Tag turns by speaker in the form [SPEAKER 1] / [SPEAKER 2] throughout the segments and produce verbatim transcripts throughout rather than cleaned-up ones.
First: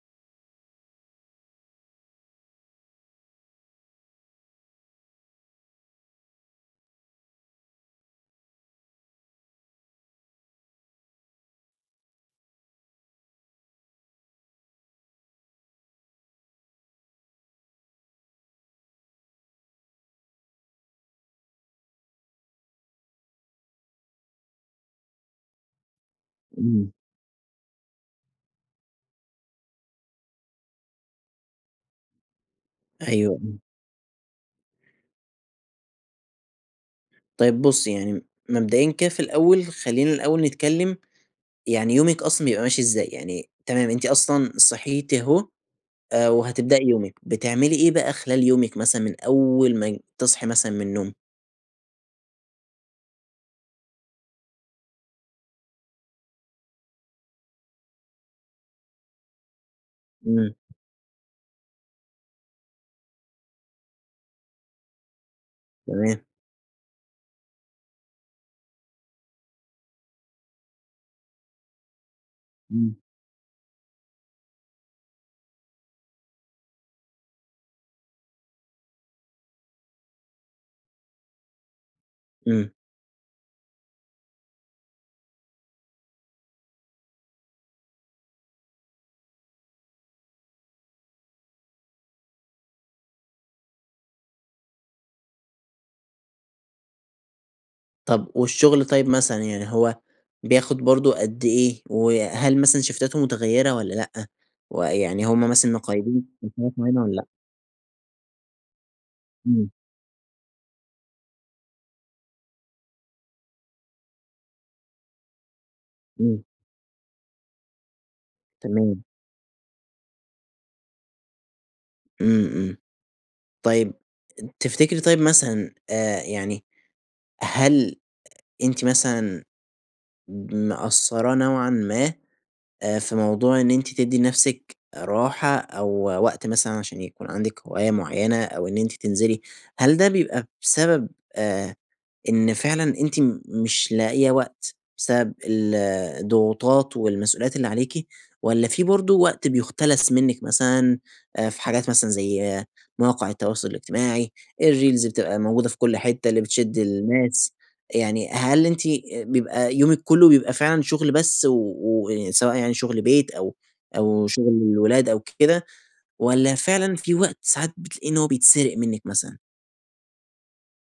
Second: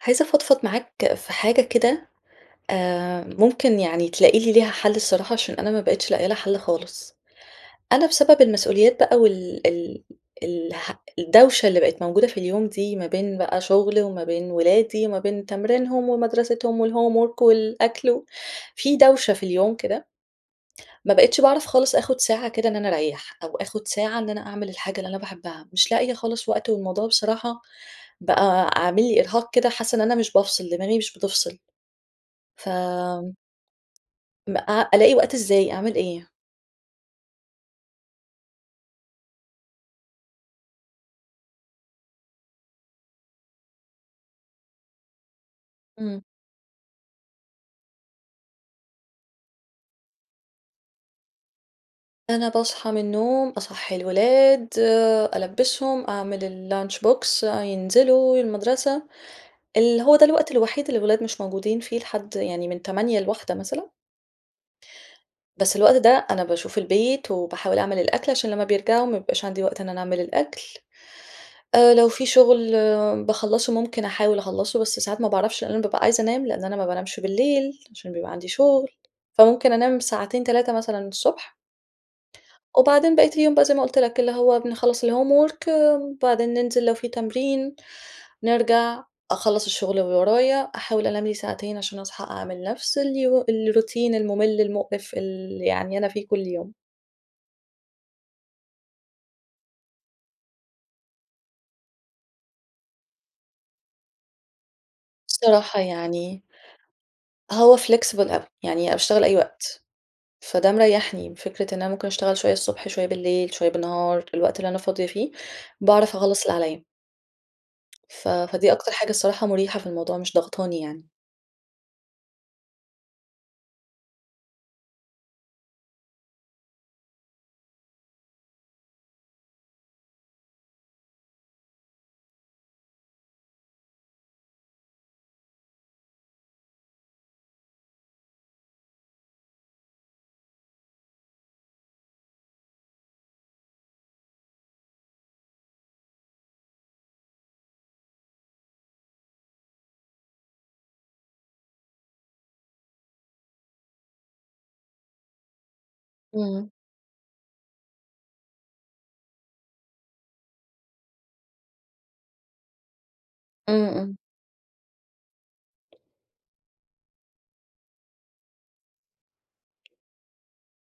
[SPEAKER 1] عايزة أفضفض معاك في حاجة كده، آآ، ممكن يعني تلاقي لي ليها حل الصراحة عشان أنا ما بقيتش لاقية لها حل خالص. أنا بسبب المسؤوليات بقى وال ال الح الدوشة اللي بقِت موجودة في اليوم دي ما بين بقى شغلي وما بين أولادي وما بين تمرينهم ومدرستهم والhomework والأكل و في دوشة في اليوم كده. ما بقيتش باعرف خالص آخُد ساعة كده إن أنا أريَّح أو آخُد ساعة إن أنا أعمل الحاجة اللي أنا باحبها، مش لاقية خالص وقت،
[SPEAKER 2] إمم.
[SPEAKER 1] والموضوع بصراحة بقى عامل لي إرهاق كده، حاسَّة إن أنا مش بافصِل، دماغي مش بتفصِل. ف
[SPEAKER 2] أيوه. إمم.
[SPEAKER 1] ما أ ألاقي وقت إزاي، أعمل إيه؟
[SPEAKER 2] طيب بصي يعني، مبدائيًا كده في الأوّل، خلّينا الأول نتكلّم، يعني يومِك أصلًا بيبقى ماشي إزاي، يعني، تمام أنتِ أصلًا صحيتِ أهو،
[SPEAKER 1] إمم.
[SPEAKER 2] آآ وهتبدئي يومِك، بتعملي إيه بقى خلال يومِك مثلًا من أوّل ما ي تصحي مثلًا من النوم؟
[SPEAKER 1] أنا باصحى من النوم، أصحّي الولاد، ألبِّسهم، أعمل الlunch box أ ينزلوا المدرسة. اللي هو ده الوقت
[SPEAKER 2] إمم.
[SPEAKER 1] الوحيد اللي الأولاد مش موجودين فيه لحد، يعني من تمانية لواحدة مثلًا. بس الوقت
[SPEAKER 2] تمام.
[SPEAKER 1] ده، أنا باشوف البيت وباحاول أعمل الأكل عشان لما بيرجعوا ما بيبقاش عندي وقت إن أنا أعمل الأكل، آآ لو في شغل
[SPEAKER 2] إمم.
[SPEAKER 1] باخلَّصه، ممكن أحاول أخلَّصه، بس ساعات ما باعرفش لأن أنا بابقى عايزة أنام لأن أنا ما بانامش بالليل، عشان بيبقى عندي شغل، فممكن أنام ساعتين، تلاتة مثلًا الصبح.
[SPEAKER 2] إمم.
[SPEAKER 1] وبعدين بقية اليوم بقى زي ما قُلت لك، اللي هو بنخلّص الhomework وبعدين ننزِل لو في تمرين، نرجع، أخلَّص الشغل اللي ورايا، أحاول أنام لي ساعتين عشان أصحى أعمل نفس الي الروتين الممل، المقرف، ال يعني أنا فيه كل يوم.
[SPEAKER 2] طب، والشغل طيّب مثلًا يعني هو بياخد برضه قد إيه؟ وهل مثلًا شيفتاته متغيِّرة والّا لأ؟ ويعني هُم مثلًا
[SPEAKER 1] الصراحة
[SPEAKER 2] مقيِّدينِك
[SPEAKER 1] يعني
[SPEAKER 2] [unintelligible] معينة والّا لأ؟
[SPEAKER 1] هو flexible أوي، يعني أنا باشتغل أي
[SPEAKER 2] إمم.
[SPEAKER 1] وقت، فده مريَّحني، فكرة إن أنا ممكن أشتغل شويَّة الصبح، شويَّة بالليل، شويَّة بالنهار، الوقت اللي أنا فاضية فيه، باعرف
[SPEAKER 2] إمم.
[SPEAKER 1] أخلَّص اللي عليا. ف فدي أكتر
[SPEAKER 2] تمام.
[SPEAKER 1] حاجة الصراحة مُريحة في الموضوع، مش ضاغطاني يعني.
[SPEAKER 2] إمم، إمم. طيَّب، تفتكري طيب مثلًا، آآ يعني، هل أنتِ مثلًا مقصّرة نوعًا ما، آآ، في موضوع إن أنتِ تدّي نفسِك راحة أو وقت مثلًا عشان يكون عندِك هواية معينة أو إن أنتِ تنزلي؟ هل ده بيبقى بسبب، آآ إن فعلًا أنتِ مش لاقية وقت، بسبب ال الضغوطات والمسئوليّات اللي عليكِ والّا فيه برضه وقت بيُختلس منِّك مثلًا، آآ، في حاجات مثلًا زي مواقع التواصل الاجتماعي، الريلز بتبقى موجودة في كل حتة، اللي
[SPEAKER 1] إمم.
[SPEAKER 2] بتشد الناس. يعني هل أنتِ بيبقى يومِك كلُّه بيبقى فعلًا شُغل بس و و سواء يعني شُغل بيت أو
[SPEAKER 1] إمم، إمم.
[SPEAKER 2] أو شُغل الولاد أو كده، والّا فعلًا في وقت ساعات بتلاقي إن هو بيتسرق منِّك مثلًا؟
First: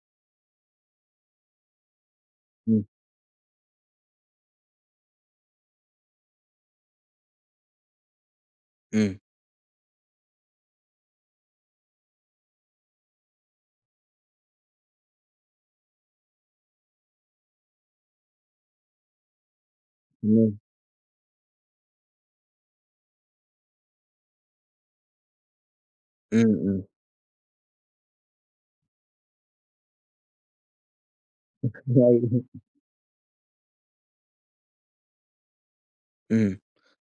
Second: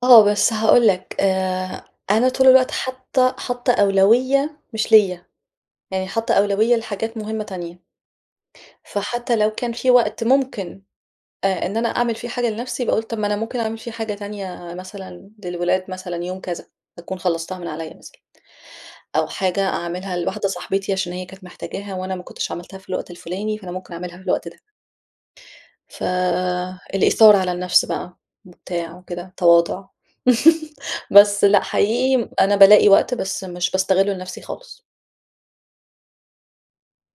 [SPEAKER 1] آه، بس هاقول لك، آآ أنا طول الوقت
[SPEAKER 2] إمم.
[SPEAKER 1] حاطة حاطة أولوية مش ليَّ، يعني حاطة أولوية لحاجات مُهمة تانية.
[SPEAKER 2] إمم.
[SPEAKER 1] فحتى لو كان في وقت ممكن، آآ إن أنا أعمل فيه حاجة لنفسي، باقول طب ما أنا مُمكن أعمل فيه حاجة تانية مثلًا للولاد، مثلًا يوم كذا أكون خلصتها من عليَّ مثلًا أو حاجة أعملها لواحدة
[SPEAKER 2] إمم.
[SPEAKER 1] صاحبتي عشان هي كانت محتاجاها وأنا ما كُنتش عملتها في الوقت الفلاني، فأنا مُمكن أعملها في الوقت ده. ف
[SPEAKER 2] إمم، إمم.
[SPEAKER 1] الإيثار على النفس بقى، وبتاع وكده، تواضع. بس لأ، حقيقي أنا
[SPEAKER 2] [unintelligible]
[SPEAKER 1] بالاقي وقت، بس مش باستغِله لنفسي خالص.
[SPEAKER 2] إمم،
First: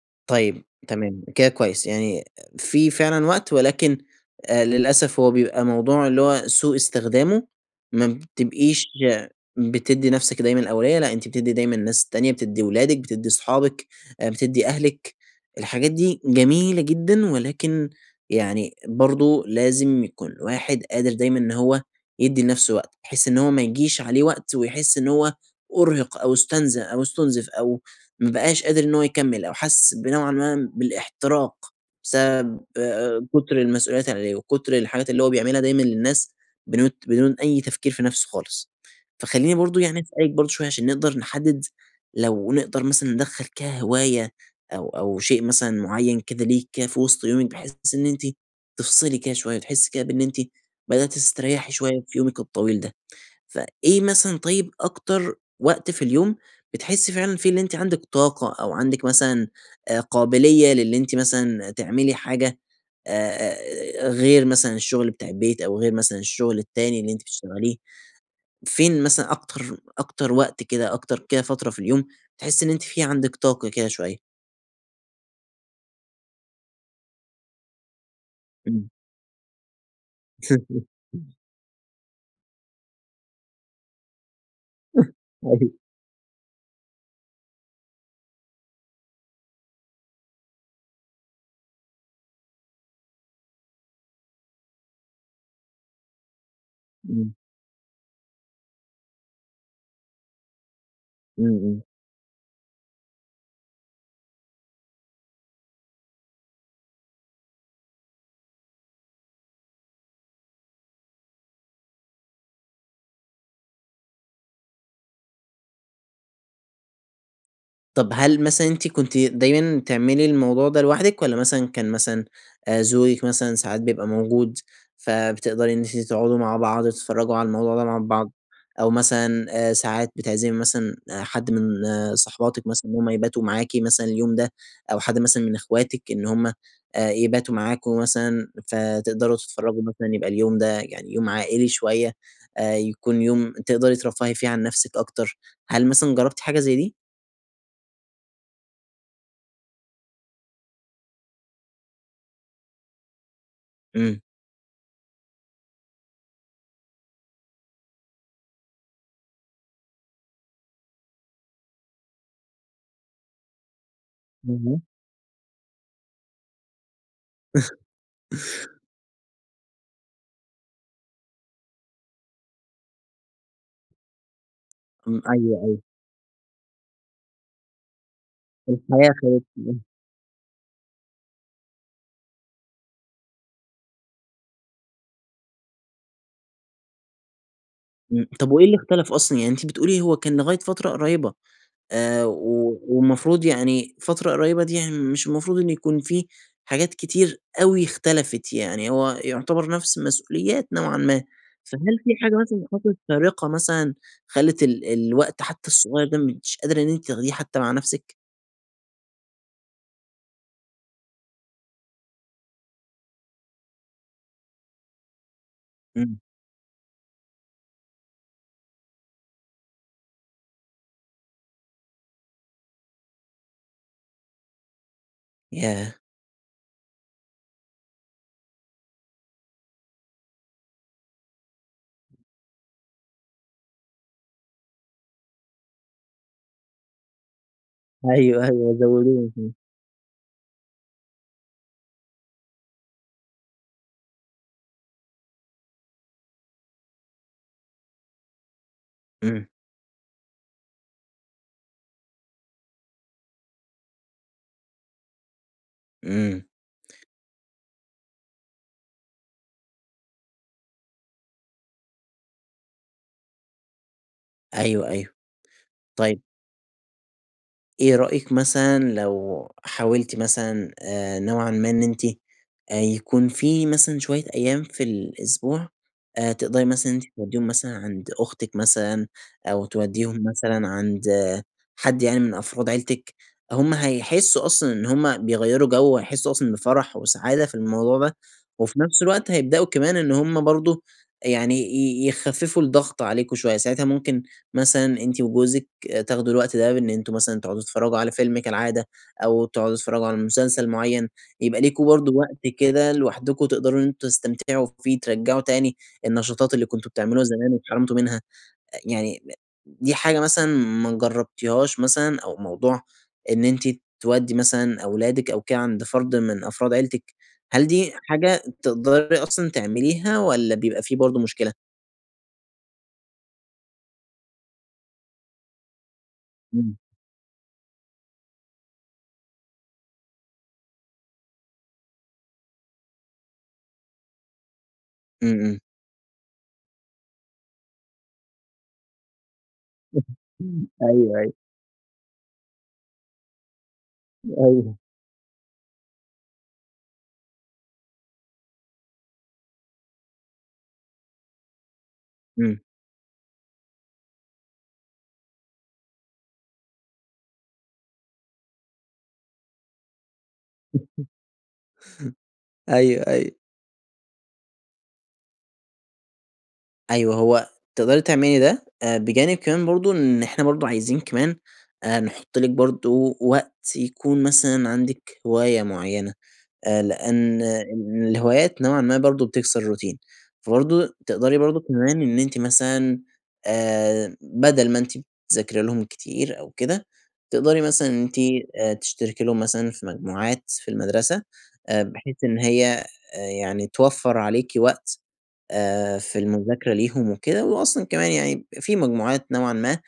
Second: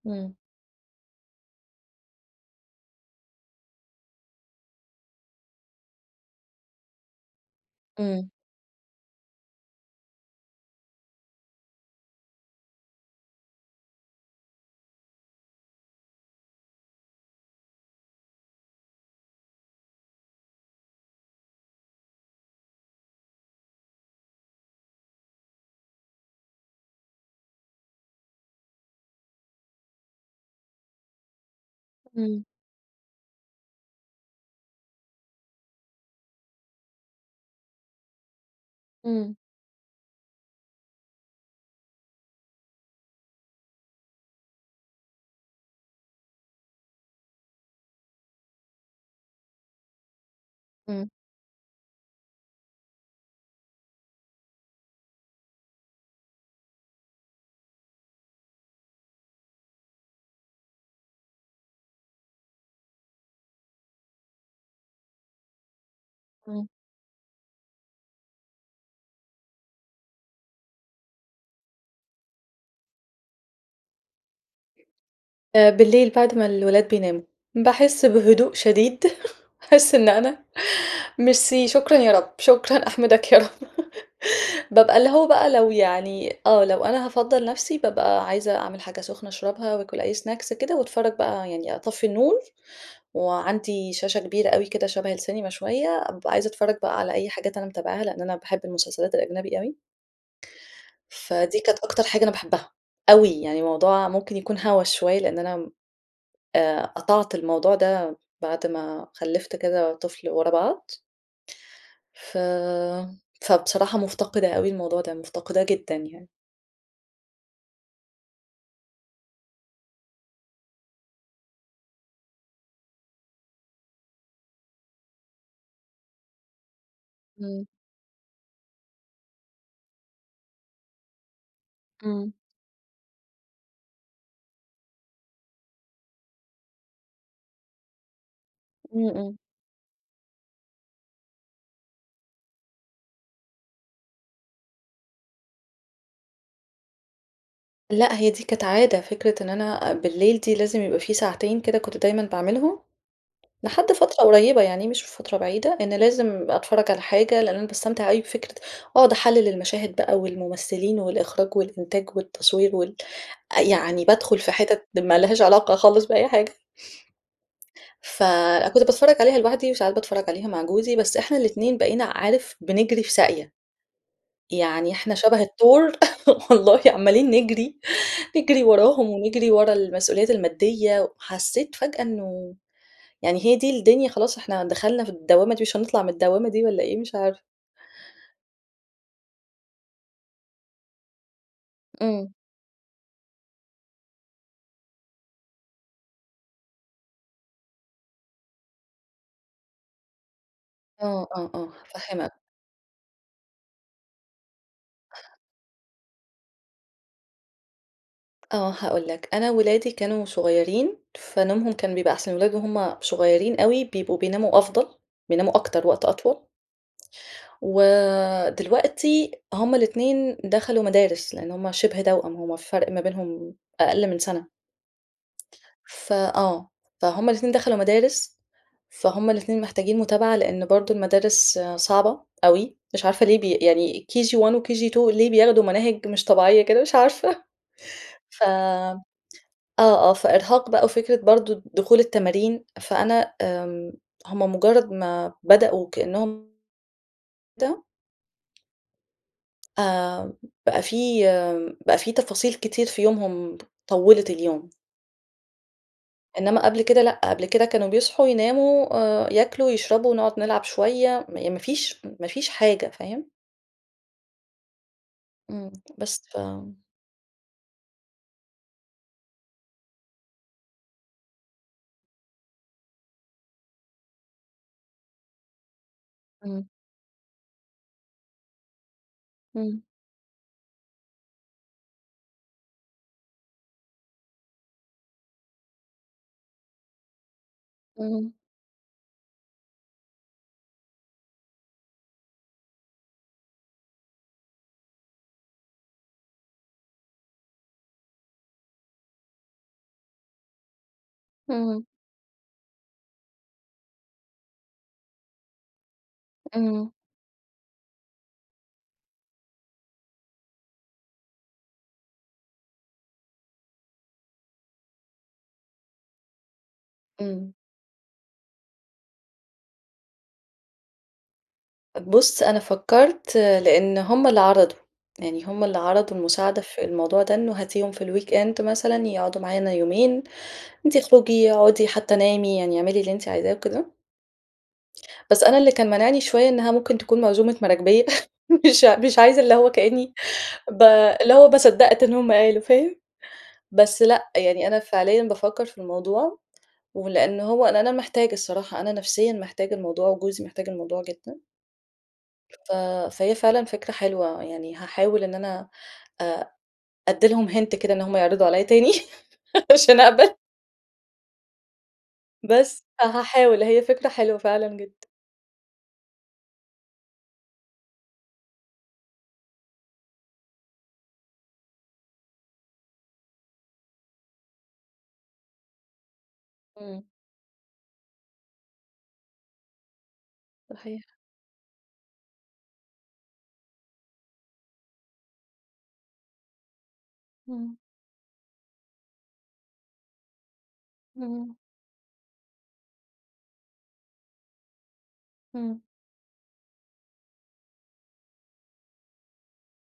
[SPEAKER 1] إمم.
[SPEAKER 2] طيب تمام، كده كويس. يعني في فعلًا وقت ولكن آآ للأسف هو بيبقى موضوع اللي هو سوء استخدامه ما
[SPEAKER 1] إمم.
[SPEAKER 2] بتبقيش يا بتدّي نفسِك دايمًا الأولوية، لأ أنتِ بتدّي دايمًا الناس التانية، بتدّي ولادِك، بتدّي صحابِك، آآ، بتدّي أهلِك، الحاجات دي جميلة جدًا، ولكن يعني برضه لازم يكون الواحد قادر دايمًا إن هو يدّي لنفسه وقت، بحيث إن هو ما يجيش عليه وقت ويحس إن هو أُرهق أو اُستنز أو أُستنزف أو ما بقاش قادر إن هو يكمل أو حس بنوعًا ما بالاحتراق
[SPEAKER 1] إمم.
[SPEAKER 2] بسبب آآ، كتر المسؤوليات اللي عليه وكتر الحاجات اللي هو بيعملها دايمًا للناس بنوت بدون أي تفكير في نفسه خالص.
[SPEAKER 1] إمم.
[SPEAKER 2] فخلّيني برضه يعني أسألِك برضه شوية عشان نقدر نحدد، لو نقدر مثلًا ندخَل كهواية أو أو شيء مثلًا مُعيّن كده ليكِ كده في وسط يومِك بحيث إن أنتِ تِفصلي كده شوية، تحسي كده بأن أنتِ
[SPEAKER 1] امم.
[SPEAKER 2] بدأتي تستريحي شوية في يومِك الطويل ده. فإيه مثلًا طيب أكتر وقت في اليوم بتحسي فعلًا فيه اللي أنتِ عندِك طاقة أو عندِك مثلًا آآ، قابلية للي أنتِ مثلًا تعملي حاجة، آآ غير مثلًا الشُغل بتاع البيت أو غير مثلًا الشُغل
[SPEAKER 1] امم.
[SPEAKER 2] التاني اللي أنتِ بتشتغليه؟ فين مثلًا أكتر أكتر وقت كده، أكتر كده فترة في اليوم تحسي إن أنتِ في عندِك طاقة كده شوية؟
[SPEAKER 1] آآ بالليل بعد ما الولاد بيناموا، باحس بهدوء
[SPEAKER 2] إمم.
[SPEAKER 1] شديد أحس إن أنا ميرسي، شكرًا يا رب، شكرًا أحمِدَك يا رب بابقى اللي هو بقى لو
[SPEAKER 2] أيوه.
[SPEAKER 1] يعني آه، لو أنا هافضّل نفسي، بابقى عايزة أعمل حاجة سُخنة اشربها، واكل أي Snacks كده، واتفرّج بقى يعني أطفّي النور، وعندي شاشة كبيرة أوي كده شَبَه السينما شوية، أبقى عايزة اتفرّج بقى على أي
[SPEAKER 2] إمم.
[SPEAKER 1] حاجات أنا متابعها، لإن أنا باحب المسلسلات الأجنبي أوي.
[SPEAKER 2] إمم،
[SPEAKER 1] فدي كانت
[SPEAKER 2] إمم.
[SPEAKER 1] أكتر حاجة أنا باحبها، أوي يعني موضوع ممكن يكون هوّس شوية، لإن أنا م آآ قطعت الموضوع ده، بعد ما خلِّفت كذا طفل ورا بعض. ف فبصراحة مُفتقِدة أوي الموضوع ده، مُفتقِداه جدًا يعني.
[SPEAKER 2] طب هل مثلًا أنتِ كنتِ دايمًا تعملي الموضوع ده لوحدِك؟ والّا مثلًا كان مثلًا، آآ، زوجِك مثلًا ساعات بيبقى موجود، فبتقدري إن أنتِ تقعدوا مع بعض وتتفرجوا على
[SPEAKER 1] إمم.
[SPEAKER 2] الموضوع ده مع بعض، أو مثلًا، آآ، ساعات بتعزمي مثلًا حد من
[SPEAKER 1] إمم.
[SPEAKER 2] صحباتِك مثلًا إن هُم يباتوا معاكِ مثلًا اليوم ده، أو حد مثلًا من إخواتِك إن هُم آآ يباتوا معاكم مثلًا،
[SPEAKER 1] إمم،
[SPEAKER 2] فتقدروا
[SPEAKER 1] إمم.
[SPEAKER 2] تتفرجوا مثلًا يبقى اليوم ده يعني يوم عائلي شوية، آآ يكون يوم تقدري ترفّهي فيه عن نفسِك أكتر، هل مثلًا جربتِ حاجة زي دي؟
[SPEAKER 1] لأ، هي دي كانت عادة، فكرة إن أنا أ بالليل دي لازم يبقى في ساعتين كده كنت دايمًا باعملهم، لحد
[SPEAKER 2] إمم.
[SPEAKER 1] فترة قريبة يعني، مش في فترة بعيدة، إن لازم أتفرَّج على حاجة، لإن أنا باستمتع أوي بفكرة أقعد أحلِّل المَشاهد بقى والممثلين والإخراج والإنتاج والتصوير وال أ يعني بادخل في
[SPEAKER 2] اهم.
[SPEAKER 1] حِتت ما لهاش علاقة خالص بأي حاجة. ف أنا كنت باتفرج عليها لوحدي، وساعات باتفرج عليها مع جوزي، بس إحنا الاتنين بقينا، عارف؟ بنجري في ساقية. يعني إحنا
[SPEAKER 2] إمم.
[SPEAKER 1] شَبَه
[SPEAKER 2] أيوه، أيوه.
[SPEAKER 1] التُّور والله، عمّالين نجري نجري وراهم
[SPEAKER 2] الحياة أخدتني.
[SPEAKER 1] ونجري ورا
[SPEAKER 2] امم.
[SPEAKER 1] المسؤوليات الماديّة، وحسّيت فجأة إنه، يعني هي دي الدنيا خلاص، إحنا دخلنا في الدوامة دي، مش هنطلع من الدوامة دي والّا إيه؟! مش عارفة.
[SPEAKER 2] إمم، طب وإيه اللي إختلف أصلًا، يعني أنتِ بتقولي، هو كان لغاية فترة قريِّبة، آآ
[SPEAKER 1] إمم.
[SPEAKER 2] و والمفروض يعني، فترة قريِّبة دي، يعني مش المفروض إن يكون في حاجات كتير أوي إختلفِت، يعني هو يُعتبر نفس المسؤوليات نوعًا ما.
[SPEAKER 1] آه، آه، آه.
[SPEAKER 2] فهل في
[SPEAKER 1] هافهِّمك.
[SPEAKER 2] حاجة مثلًا حصلِت فارقة مثلًا خلّت ال الوقت حتى الصغيَّر ده، مش قادرة إن أنتِ تاخديه حتى مع نفسِك؟
[SPEAKER 1] آه، هاقول لك، أنا ولادي كانوا صغيّرين فنومهم كان بيبقي أحسن، الولاد وهُم صغيرين أوي بيبقوا بيناموا أفضل، بيناموا أكتر، وقت
[SPEAKER 2] امم.
[SPEAKER 1] أطول. ودلوقتي هُم الاتنين دخلوا مدارس، لأن هُم شِبه توأم، هُم الفرق ما بينهم أقل من سنة،
[SPEAKER 2] ياه!
[SPEAKER 1] فآه، فَهُم الاتنين دخلوا مدارس، فَهُم الاتنين محتاجين متابعة، لأن برضه المدارس صعبة
[SPEAKER 2] [unintelligible]
[SPEAKER 1] أوي، مش عارفة ليه بي يعني KG1، وKG2 ليه بياخدوا مناهج مش طبيعية كده مش عارفة،
[SPEAKER 2] أيوه أيوه
[SPEAKER 1] فامم
[SPEAKER 2] زوّدوكِ [unintelligible]
[SPEAKER 1] آه، آه فإرهاق بقى، وفكرة برضه دخول التمارين، فأنا امم، هُم مجرد ما بدأوا كأنهم ده
[SPEAKER 2] امم.
[SPEAKER 1] آآ، بقى في بقى في تفاصيل كتير في يومهم طوّلت اليوم.
[SPEAKER 2] امم.
[SPEAKER 1] إنما قبل كده لأ، قبل كده كانوا بيصحوا، يناموا، آآ ياكلوا، يشربوا، نقعد نلعب شوية م ما فيش ما فيش حاجة، فاهم؟
[SPEAKER 2] أيوه، أيوه.
[SPEAKER 1] امم،
[SPEAKER 2] طيب
[SPEAKER 1] بس فامم
[SPEAKER 2] إيه رأيك مثلًا لو حاولتِ مثلًا، آآ، نوعًا ما إن أنتِ، آآ يكون في مثلًا شوية أيام في الأسبوع آآ، تقدري
[SPEAKER 1] امم.
[SPEAKER 2] مثلًا إن أنتِ توديهم مثلًا عند أختك مثلًا، أو
[SPEAKER 1] امم.
[SPEAKER 2] تودّيهم مثلًا عند حد يعني من أفراد عيلتك؟ هم هيحسّوا أصلًا إن هم بيغيّروا جو وهيحسوا أصلًا بفرح وسعادة في الموضوع ده،
[SPEAKER 1] امم.
[SPEAKER 2] وفي نفس الوقت هيبدؤوا كمان إن هم برضه آآ، يعني ي يخفّفوا الضغط عليكم شوية، ساعتها ممكن مثلًا أنتِ وجوزك تاخدوا الوقت ده بإن أنتم مثلًا تقعدوا تتفرّجوا على فيلم كالعادة أو تقعدوا تتفرجوا على مسلسل معين، يبقي ليكم
[SPEAKER 1] اهم.
[SPEAKER 2] برضه وقت كده لوحدكم تقدروا إن أنتم تستمتعوا فيه، ترجعوا تاني النشاطات اللي كنتم
[SPEAKER 1] امم.
[SPEAKER 2] بتعملوها زمان واتحرمتوا منها، أ يعني [unintelligible] د دي حاجة مثلًا ما جربتيهاش مثلًا؟ أو موضوع إن أنتِ تودّي مثلًا أولادِك أو كده عند فرد من أفراد عيلتك،
[SPEAKER 1] امم.
[SPEAKER 2] هل دي حاجة تقدري أصلًا تعمليها والّا بيبقي في برضه مشكلة؟
[SPEAKER 1] بُص، أنا فكّرت لأن هُم اللي عرضوا، يعني هُم اللي عرضوا المساعدة
[SPEAKER 2] إمم.
[SPEAKER 1] في الموضوع ده، إنّه هاتيهم في الweekend مثلًا يقعدوا معانا يومين، وأنتِ اخرُجي اقعدي حتى نامي يعني أعملي اللي أنتِ عايزاه وكده.
[SPEAKER 2] إمم،
[SPEAKER 1] بس أنا
[SPEAKER 2] إمم.
[SPEAKER 1] اللي كان مانِعني شوية إنّها ممكن تكون م عزومة مراكبيَّة مش مش عايزة، اللي هو كأنّي ب
[SPEAKER 2] أيوه، أيوه
[SPEAKER 1] اللي هو ما صدَّقت إن هُم قالوا، فاهم؟ بس لأ، يعني
[SPEAKER 2] أيوه
[SPEAKER 1] أنا فعليًا بافكَّر في الموضوع، ولأن هو لإن أنا محتاجة الصراحة، أنا نفسيًا محتاجة الموضوع، جوزي محتاج الموضوع جدًا.
[SPEAKER 2] إمم.
[SPEAKER 1] ف فهي فعلًا فكرة حلوة، يعني هاحاول إن أنا أ أدّي لهم hint كده إن هُم يعرضوا عليَّ تاني عشان أقبل بس.
[SPEAKER 2] أيوه، أيوه
[SPEAKER 1] فهاحاول، هي فكرة حلوة فعلًا جدًا.
[SPEAKER 2] أيوه، هو تقدري تعملي ده، آآ، بجانب كمان برضه إن إحنا برضه عايزين كمان آآ نحُط لِك برضه وقت يكون مثلًا عندِك هواية معيَّنة، آآ،
[SPEAKER 1] إمم.
[SPEAKER 2] لأن الهوايات نوعًا ما برضه بتكسر الروتين. فبرضه
[SPEAKER 1] صحيح.
[SPEAKER 2] تقدري برضه كمان إن أنتِ مثلًا، آآ، بدل ما أنتِ بتذاكري لهم كتير أو كده، تقدري
[SPEAKER 1] إمم.
[SPEAKER 2] مثلًا أنتِ آآ تشتركي لهم مثلًا في مجموعات في المدرسة،
[SPEAKER 1] إمم.
[SPEAKER 2] آآ بحيث إن هي يعني توفَّر عليكِ وقت،
[SPEAKER 1] إمم.
[SPEAKER 2] آآ، في المذاكرة ليهم وكده. وأصلًا كمان يعني، في مجموعات نوعًا ما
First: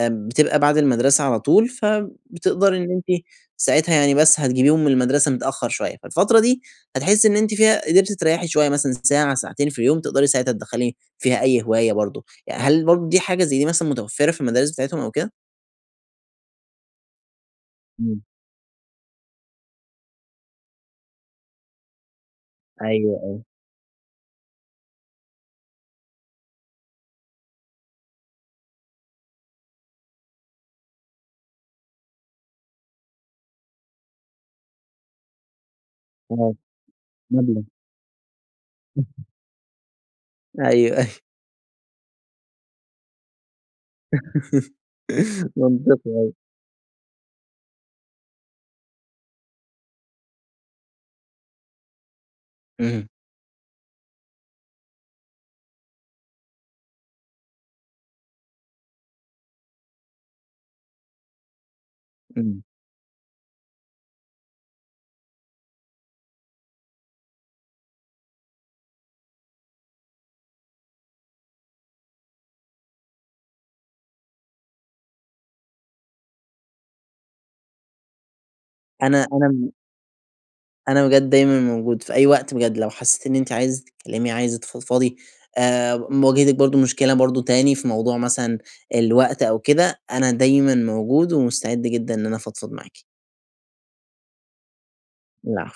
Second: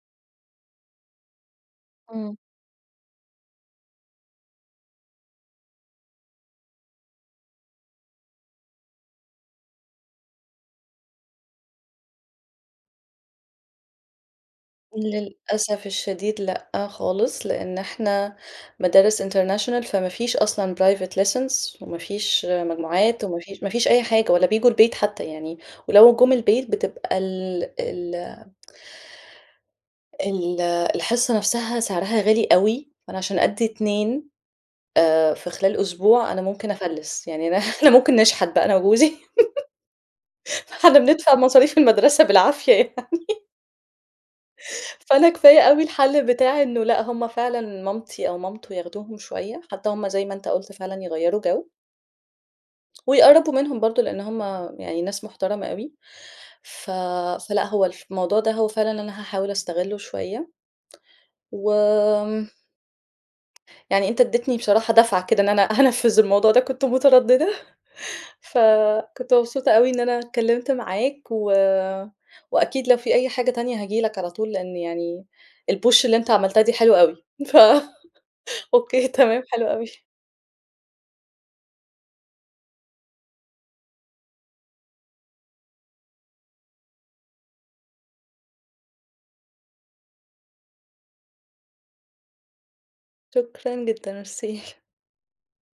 [SPEAKER 2] بتبقى بعد المدرسة على طول،
[SPEAKER 1] امم.
[SPEAKER 2] فبتقدري إن أنتِ ساعتها يعني، بس هتجيبيهم من المدرسة متأخَّر شويَّة. فالفترة دي هتحسّي إن أنتِ فيها قدرتِ تريحي شويَّة مثلًا، ساعة، ساعتين في اليوم، تقدري ساعتها تدخَّلي فيها أي هواية برضه. ي هل برضه دي حاجة زي دي مثلًا متوفَّرة في المدارس بتاعتهم أو كده؟
[SPEAKER 1] للأسف الشديد، لأ، خالص، لأن
[SPEAKER 2] إمم.
[SPEAKER 1] إحنا مدارس international فما فيش أصلًا private lessons وما فيش
[SPEAKER 2] أيوه،
[SPEAKER 1] مجموعات وما
[SPEAKER 2] أيوه.
[SPEAKER 1] فيش ما فيش أي حاجة، ولا بييجوا البيت حتى يعني، ولو جُم البيت بتبقى ال ال ال الحصّة نفسها سعرها غالي أوي، فأنا عشان أدّي اتنين آآ في خلال أسبوع أنا
[SPEAKER 2] تمام.
[SPEAKER 1] ممكن أفلِّس، يعني أنا
[SPEAKER 2] مَبلَغ.
[SPEAKER 1] أنا ممكن نشحت بقى أنا وجوزي.
[SPEAKER 2] أيوه،
[SPEAKER 1] إحنا
[SPEAKER 2] أيوه
[SPEAKER 1] بندفع مصاريف المدرسة بالعافية يعني فأنا
[SPEAKER 2] [unintelligible]
[SPEAKER 1] كفاية أوي
[SPEAKER 2] بالضبط
[SPEAKER 1] الحل
[SPEAKER 2] أيوه
[SPEAKER 1] بتاع إنه لأ، هُم فعلًا مامتي أو مامته ياخدوهم شويَّة، حتى هُم- زي ما أنت قُلت- فعلًا يغيّروا جو.
[SPEAKER 2] إمم.
[SPEAKER 1] ويقرَّبوا منهم برضه، لأن هُم يعني ناس مُحترمَة أوي. ف فلأ، هو الف الموضوع ده هو فعلًا أنا هاحاول أستغلُّه شويَّة. وآمم
[SPEAKER 2] إمم.
[SPEAKER 1] يعني أنت ادّيتني بصراحة دَفعة كده إن أنا هانفِّذ الموضوع ده كنت متردِّدة ف كنت مبسوطة أوي إن أنا اتكلمت معاك. و وأكيد لو في أي حاجة تانية هاجي لك على طول لأن يعني الpush اللي أنت عملتها دي حلوة أوي. ف أوكي
[SPEAKER 2] أنا
[SPEAKER 1] تمام حلو
[SPEAKER 2] أنا
[SPEAKER 1] أوي.
[SPEAKER 2] أنا بجد دايمًا موجود، في أي وقت بجد لو حسّيتِ إن أنتِ عايزة تتكلمي، عايزة تفضفضي، آآ م واجهتِك برضه مشكلة برضه تاني في موضوع مثلًا الوقت أو كده، أنا دايمًا موجود ومستعد جدًا إن أنا افضفض معاكِ.
[SPEAKER 1] شكرًا جدًا. ميرسي.
[SPEAKER 2] العفو.